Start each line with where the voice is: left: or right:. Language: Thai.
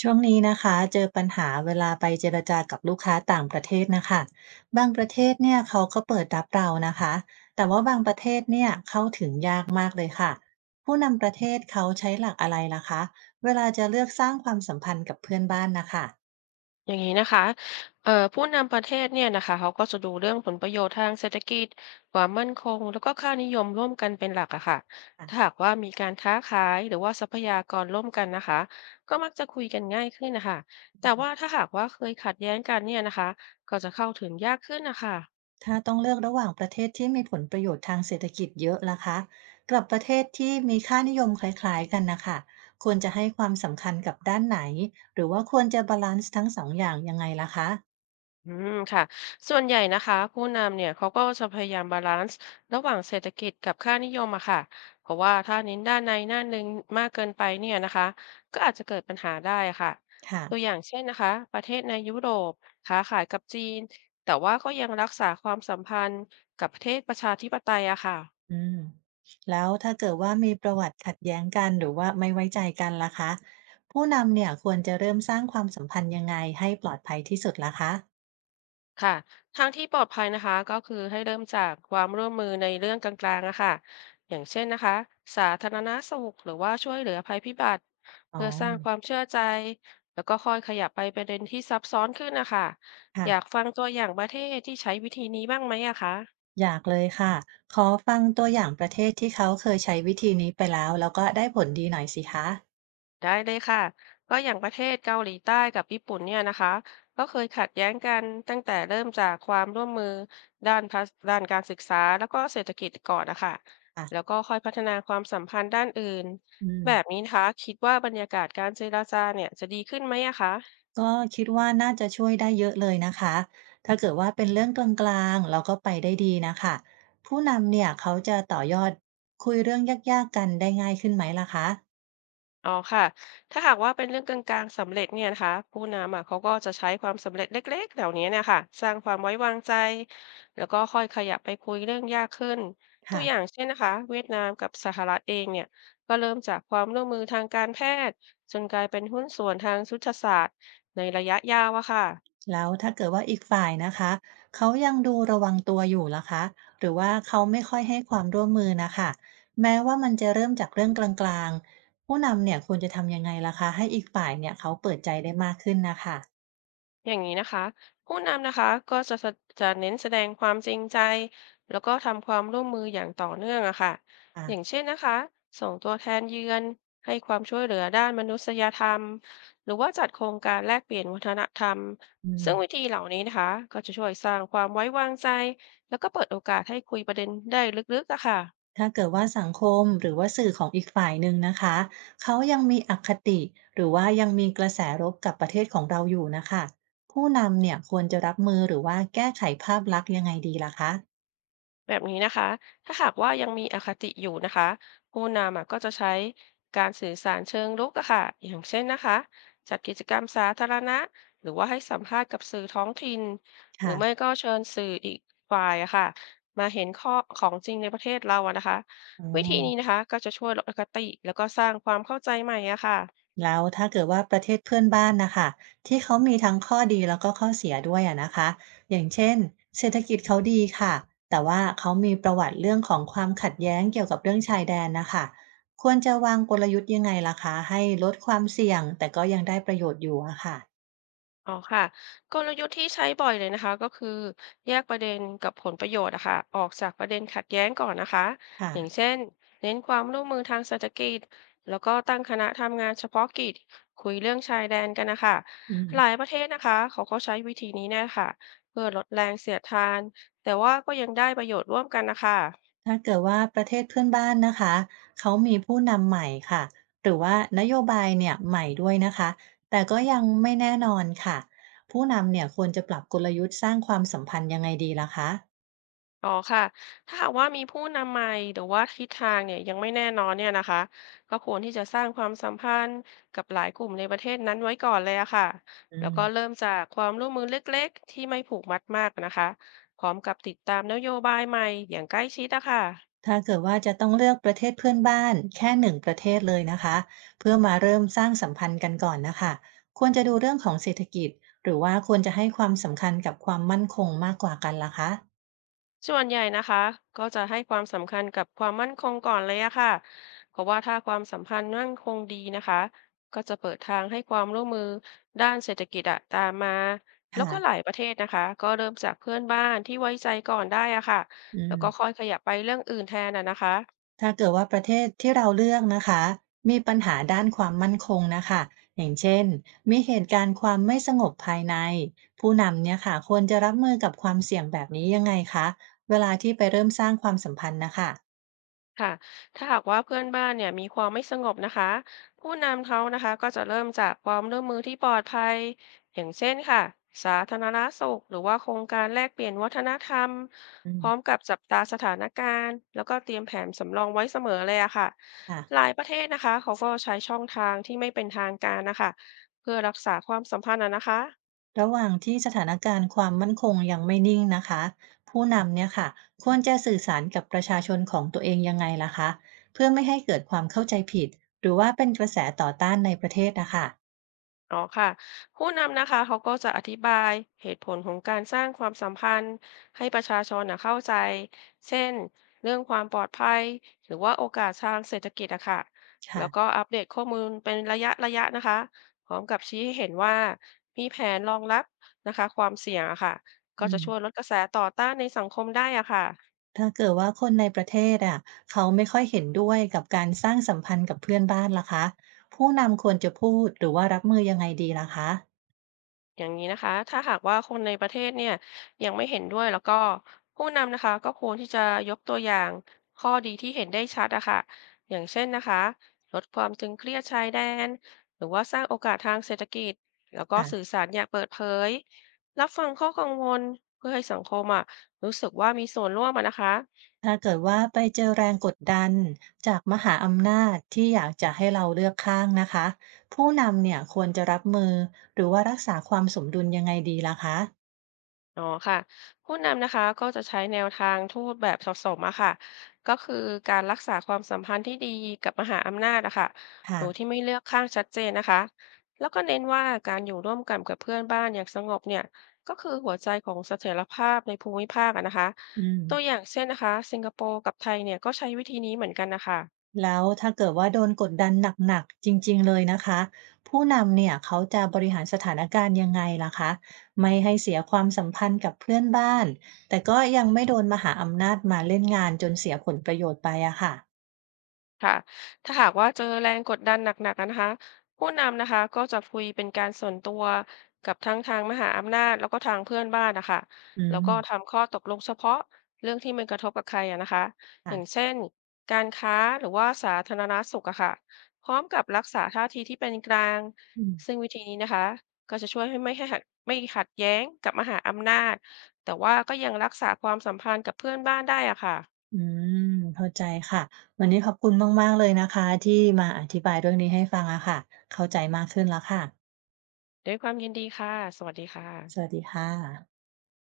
right: ช่วงนี้นะคะเจอปัญหาเวลาไปเจรจากับลูกค้าต่างประเทศนะคะบางประเทศเนี่ยเขาก็เปิดรับเรานะคะแต่ว่าบางประเทศเนี่ยเข้าถึงยากมากเลยค่ะผู้นำประเทศเขาใช้หลักอะไรล่ะคะเวลาจะเลือกสร้างความสัมพันธ์กับเพื่อนบ้านนะคะ
left: อย่างนี้นะคะผู้นำประเทศเนี่ยนะคะเขาก็จะดูเรื่องผลประโยชน์ทางเศรษฐกิจความมั่นคงแล้วก็ค่านิยมร่วมกันเป็นหลักอะค่ะ
right: อ่ะ
left: ถ้าหากว่ามีการค้าขายหรือว่าทรัพยากรร่วมกันนะคะก็มักจะคุยกันง่ายขึ้นนะคะแต่ว่าถ้าหากว่าเคยขัดแย้งกันเนี่ยนะคะก็จะเข้าถึงยากขึ้นนะคะ
right: ถ้าต้องเลือกระหว่างประเทศที่มีผลประโยชน์ทางเศรษฐกิจเยอะล่ะคะกับประเทศที่มีค่านิยมคล้ายๆกันนะคะควรจะให้ความสำคัญกับด้านไหนหรือว่าควรจะบาลานซ์ทั้งสองอย่างยังไงล่ะคะ
left: อืมค่ะส่วนใหญ่นะคะผู้นำเนี่ยเขาก็จะพยายามบาลานซ์ระหว่างเศรษฐกิจกับค่านิยมอะค่ะเพราะว่าถ้าเน้นด้านใดด้านหนึ่งมากเกินไปเนี่ยนะคะก็อาจจะเกิดปัญหาได้อะค่ะ
right: ค่ะ
left: ตัวอย่างเช่นนะคะประเทศในยุโรปค้าขายกับจีนแต่ว่าก็ยังรักษาความสัมพันธ์กับประเทศประชาธิปไตยอะค่ะ
right: อืมแล้วถ้าเกิดว่ามีประวัติขัดแย้งกันหรือว่าไม่ไว้ใจกันล่ะคะผู้นำเนี่ยควรจะเริ่มสร้างความสัมพันธ์ยังไงให้ปลอดภัยที่สุดล่ะคะ
left: ค่ะทางที่ปลอดภัยนะคะก็คือให้เริ่มจากความร่วมมือในเรื่องกลางๆอะค่ะอย่างเช่นนะคะสาธารณสุขหรือว่าช่วยเหลือภัยพิบัติ
right: อ๋อ
left: เพื่อสร้างความเชื่อใจแล้วก็ค่อยขยับไปประเด็นที่ซับซ้อนขึ้นนะคะ
right: ค่ะ
left: อยากฟังตัวอย่างประเทศที่ใช้วิธีนี้บ้างไหมอะคะ
right: อยากเลยค่ะขอฟังตัวอย่างประเทศที่เขาเคยใช้วิธีนี้ไปแล้วแล้วก็ได้ผลดีหน่อยสิคะ
left: ได้เลยค่ะ ก็อย่างประเทศเกาหลีใต้กับญี่ปุ่นเนี่ยนะคะ ก็เคยขัดแย้งกันตั้งแต่เริ่มจากความร่วมมือด้านภาษด้านการศึกษาแล้วก็เศรษฐกิจก่อนนะคะ แล้ว
right: ค่ะ
left: ก็ค่อยพัฒนาความสัมพันธ์ด้านอื่น
right: อืม
left: แบบนี้นะคะคิดว่าบรรยากาศการเจรจาเนี่ยจะดีขึ้นไหมอะคะ
right: ก็คิดว่าน่าจะช่วยได้เยอะเลยนะคะถ้าเกิดว่าเป็นเรื่องกลางๆเราก็ไปได้ดีนะคะผู้นำเนี่ยเขาจะต่อยอดคุยเรื่องยากๆกันได้ง่ายขึ้นไหมล่ะคะ
left: อ๋อค่ะถ้าหากว่าเป็นเรื่องกลางๆสำเร็จเนี่ยนะคะผู้นำอ่ะเขาก็จะใช้ความสำเร็จเล็กๆเหล่านี้เนี่ยค่ะสร้างความไว้วางใจแล้วก็ค่อยขยับไปคุยเรื่องยากขึ้นตัว
right: ค่ะ
left: อย่างเช่นนะคะเวียดนามกับสหรัฐเองเนี่ยก็เริ่มจากความร่วมมือทางการแพทย์จนกลายเป็นหุ้นส่วนทางยุทธศาสตร์ในระยะยาวอะค่ะ
right: แล้วถ้าเกิดว่าอีกฝ่ายนะคะเขายังดูระวังตัวอยู่ล่ะคะหรือว่าเขาไม่ค่อยให้ความร่วมมือนะคะแม้ว่ามันจะเริ่มจากเรื่องกลางๆผู้นำเนี่ยควรจะทำยังไงล่ะคะให้อีกฝ่ายเนี่ยเขาเปิดใจได้มากขึ้นนะคะ
left: อย่างนี้นะคะผู้นำนะคะก็จะจะเน้นแสดงความจริงใจแล้วก็ทำความร่วมมืออย่างต่อเนื่องอะค่ะ
right: อ่ะ
left: อย่างเช่นนะคะส่งตัวแทนเยือนให้ความช่วยเหลือด้านมนุษยธรรมหรือว่าจัดโครงการแลกเปลี่ยนวัฒนธรรม
right: อื
left: ซึ่งวิ
right: ม
left: ธีเหล่านี้นะคะก็จะช่วยสร้างความไว้วางใจแล้วก็เปิดโอกาสให้คุยประเด็นได้ลึกๆอะค่ะ
right: ถ้าเกิดว่าสังคมหรือว่าสื่อของอีกฝ่ายหนึ่งนะคะเขายังมีอคติหรือว่ายังมีกระแสรบกับประเทศของเราอยู่นะคะผู้นำเนี่ยควรจะรับมือหรือว่าแก้ไขภาพลักษณ์ยังไงดีล่ะคะ
left: แบบนี้นะคะถ้าหากว่ายังมีอคติอยู่นะคะผู้นำอะก็จะใช้การสื่อสารเชิงรุกอะค่ะอย่างเช่นนะคะจัดกิจกรรมสาธารณะหรือว่าให้สัมภาษณ์กับสื่อท้องถิ่นหรื
right: ค่ะ
left: อไม่ก็เชิญสื่ออีกฝ่ายอะค่ะมาเห็นข้อของจริงในประเทศเราอะนะคะ
right: อ๋อ
left: วิธีนี้นะคะก็จะช่วยลดอคติแล้วก็สร้างความเข้าใจใหม่อะค่ะ
right: แล้วถ้าเกิดว่าประเทศเพื่อนบ้านนะคะที่เขามีทั้งข้อดีแล้วก็ข้อเสียด้วยอะนะคะอย่างเช่นเศรษฐกิจเขาดีค่ะแต่ว่าเขามีประวัติเรื่องของความขัดแย้งเกี่ยวกับเรื่องชายแดนนะคะควรจะวางกลยุทธ์ยังไงล่ะคะให้ลดความเสี่ยงแต่ก็ยังได้ประโยชน์อยู่อะค่ะ
left: อ๋อค่ะกลยุทธ์ที่ใช้บ่อยเลยนะคะก็คือแยกประเด็นกับผลประโยชน์อะค่ะออกจากประเด็นขัดแย้งก่อนนะคะอย่าง
right: ค่ะ
left: เช่นเน้นความร่วมมือทางเศรษฐกิจแล้วก็ตั้งคณะทำงานเฉพาะกิจคุยเรื่องชายแดนกันนะคะ
right: อืม
left: หลายประเทศนะคะเขาก็ใช้วิธีนี้แน่ค่ะเพื่อลดแรงเสียดทานแต่ว่าก็ยังได้ประโยชน์ร่วมกันนะคะ
right: ถ้าเกิดว่าประเทศเพื่อนบ้านนะคะเขามีผู้นำใหม่ค่ะหรือว่านโยบายเนี่ยใหม่ด้วยนะคะแต่ก็ยังไม่แน่นอนค่ะผู้นำเนี่ยควรจะปรับกลยุทธ์สร้างความสัมพันธ์ยังไงดีล่ะคะ
left: อ๋อค่ะ ถ้าหากว่ามีผู้นำใหม่หรือว่าทิศทางเนี่ยยังไม่แน่นอนเนี่ยนะคะก็ควรที่จะสร้างความสัมพันธ์กับหลายกลุ่มในประเทศนั้นไว้ก่อนเลยอะค่ะ
right: อื
left: แล้วก็เริ่
right: ม
left: มจากความร่วมมือเล็กๆที่ไม่ผูกมัดมากนะคะพร้อมกับติดตามนโยบายใหม่อย่างใกล้ชิดอะค่ะ
right: ถ้าเกิดว่าจะต้องเลือกประเทศเพื่อนบ้านแค่หนึ่งประเทศเลยนะคะเพื่อมาเริ่มสร้างสัมพันธ์กันก่อนนะคะควรจะดูเรื่องของเศรษฐกิจหรือว่าควรจะให้ความสำคัญกับความมั่นคงมากกว่ากันล่ะคะ
left: ส่วนใหญ่นะคะก็จะให้ความสำคัญกับความมั่นคงก่อนเลยอะค่ะเพราะว่าถ้าความสัมพันธ์มั่นคงดีนะคะก็จะเปิดทางให้ความร่วมมือด้านเศรษฐกิจอะตามมาแล้วก็หลา
right: ค่ะ
left: ยประเทศนะคะก็เริ่มจากเพื่อนบ้านที่ไว้ใจก่อนได้อะค่ะ
right: อื
left: แล้วก็ค่
right: ม
left: อยขยับไปเรื่องอื่นแทนอะนะคะ
right: ถ้าเกิดว่าประเทศที่เราเลือกนะคะมีปัญหาด้านความมั่นคงนะคะอย่างเช่นมีเหตุการณ์ความไม่สงบภายในผู้นำเนี่ยค่ะควรจะรับมือกับความเสี่ยงแบบนี้ยังไงคะเวลาที่ไปเริ่มสร้างความสัมพันธ์นะคะ
left: ค่ะถ้าหากว่าเพื่อนบ้านเนี่ยมีความไม่สงบนะคะผู้นำเขานะคะก็จะเริ่มจากความร่วมมือที่ปลอดภัยอย่างเช่นค่ะสาธารณสุขหรือว่าโครงการแลกเปลี่ยนวัฒนธรรม
right: อื
left: พร้อม
right: ม
left: กับจับตาสถานการณ์แล้วก็เตรียมแผนสำรองไว้เสมอเลยอะค่ะห
right: ค่ะ
left: ลายประเทศนะคะเขาก็ใช้ช่องทางที่ไม่เป็นทางการนะคะเพื่อรักษาความสัมพันธ์อะนะคะ
right: ระหว่างที่สถานการณ์ความมั่นคงยังไม่นิ่งนะคะผู้นำเนี่ยค่ะควรจะสื่อสารกับประชาชนของตัวเองยังไงล่ะคะเพื่อไม่ให้เกิดความเข้าใจผิดหรือว่าเป็นกระแสต่อต้านในประเทศนะคะ
left: อ๋อค่ะผู้นำนะคะเขาก็จะอธิบายเหตุผลของการสร้างความสัมพันธ์ให้ประชาชนนะเข้าใจเช่นเรื่องความปลอดภัยหรือว่าโอกาสทางเศรษฐกิจอะค่ะแล้
right: ค่ะ
left: วก็อัปเดตข้อมูลเป็นระยะนะคะพร้อมกับชี้ให้เห็นว่ามีแผนรองรับนะคะความเสี่ยงอะค่ะก็
right: อื
left: จะ
right: ม
left: ช่วยลดกระแสต่อต้านในสังคมได้อะค่ะ
right: ถ้าเกิดว่าคนในประเทศอะเขาไม่ค่อยเห็นด้วยกับการสร้างสัมพันธ์กับเพื่อนบ้านล่ะคะผู้นำควรจะพูดหรือว่ารับมือยังไงดีล่ะคะ
left: อย่างนี้นะคะถ้าหากว่าคนในประเทศเนี่ยยังไม่เห็นด้วยแล้วก็ผู้นำนะคะก็ควรที่จะยกตัวอย่างข้อดีที่เห็นได้ชัดอะค่ะอย่างเช่นนะคะลดความตึงเครียดชายแดนหรือว่าสร้างโอกาสทางเศรษฐกิจแล้วก็
right: ค่ะ
left: สื่อสารอย่างเปิดเผยรับฟังข้อกังวลเพื่อให้สังคมอะรู้สึกว่ามีส่วนร่วมอะนะคะ
right: ถ้าเกิดว่าไปเจอแรงกดดันจากมหาอำนาจที่อยากจะให้เราเลือกข้างนะคะผู้นำเนี่ยควรจะรับมือหรือว่ารักษาความสมดุลยังไงดีล่ะคะ
left: อ๋อค่ะผู้นำนะคะก็จะใช้แนวทางทูตแบบผสมอะค่ะก็คือการรักษาความสัมพันธ์ที่ดีกับมหาอำนาจอะค่ะโด
right: ค่ะ
left: ยที่ไม่เลือกข้างชัดเจนนะคะแล้วก็เน้นว่าการอยู่ร่วมกันกับเพื่อนบ้านอย่างสงบเนี่ยก็คือหัวใจของเสถียรภาพในภูมิภาคอะนะคะ
right: อืม
left: ตัวอย่างเช่นนะคะสิงคโปร์กับไทยเนี่ยก็ใช้วิธีนี้เหมือนกันนะคะ
right: แล้วถ้าเกิดว่าโดนกดดันหนักๆจริงๆเลยนะคะผู้นำเนี่ยเขาจะบริหารสถานการณ์ยังไงล่ะคะไม่ให้เสียความสัมพันธ์กับเพื่อนบ้านแต่ก็ยังไม่โดนมหาอำนาจมาเล่นงานจนเสียผลประโยชน์ไปอะค่ะ
left: ค่ะถ้าหากว่าเจอแรงกดดันหนักๆนะคะผู้นำนะคะก็จะคุยเป็นการส่วนตัวกับทั้งทางมหาอำนาจแล้วก็ทางเพื่อนบ้านนะคะ
right: อื
left: แล้ว
right: ม
left: ก็ทำข้อตกลงเฉพาะเรื่องที่มันกระทบกับใครอะนะคะอย่าง
right: ค่ะ
left: เช่นการค้าหรือว่าสาธารณสุขอะค่ะพร้อมกับรักษาท่าทีที่เป็นกลาง
right: อืม
left: ซึ่งวิธีนี้นะคะก็จะช่วยให้ไม่ให้หัดไม่ขัดแย้งกับมหาอำนาจแต่ว่าก็ยังรักษาความสัมพันธ์กับเพื่อนบ้านได้อะค่ะ
right: อืมเข้าใจค่ะวันนี้ขอบคุณมากๆเลยนะคะที่มาอธิบายเรื่องนี้ให้ฟังอะค่ะเข้าใจมากขึ้นแล้วค่ะ
left: ด้วยความยินดีค่ะสวัสดีค่ะ
right: สวัสดีค่ะ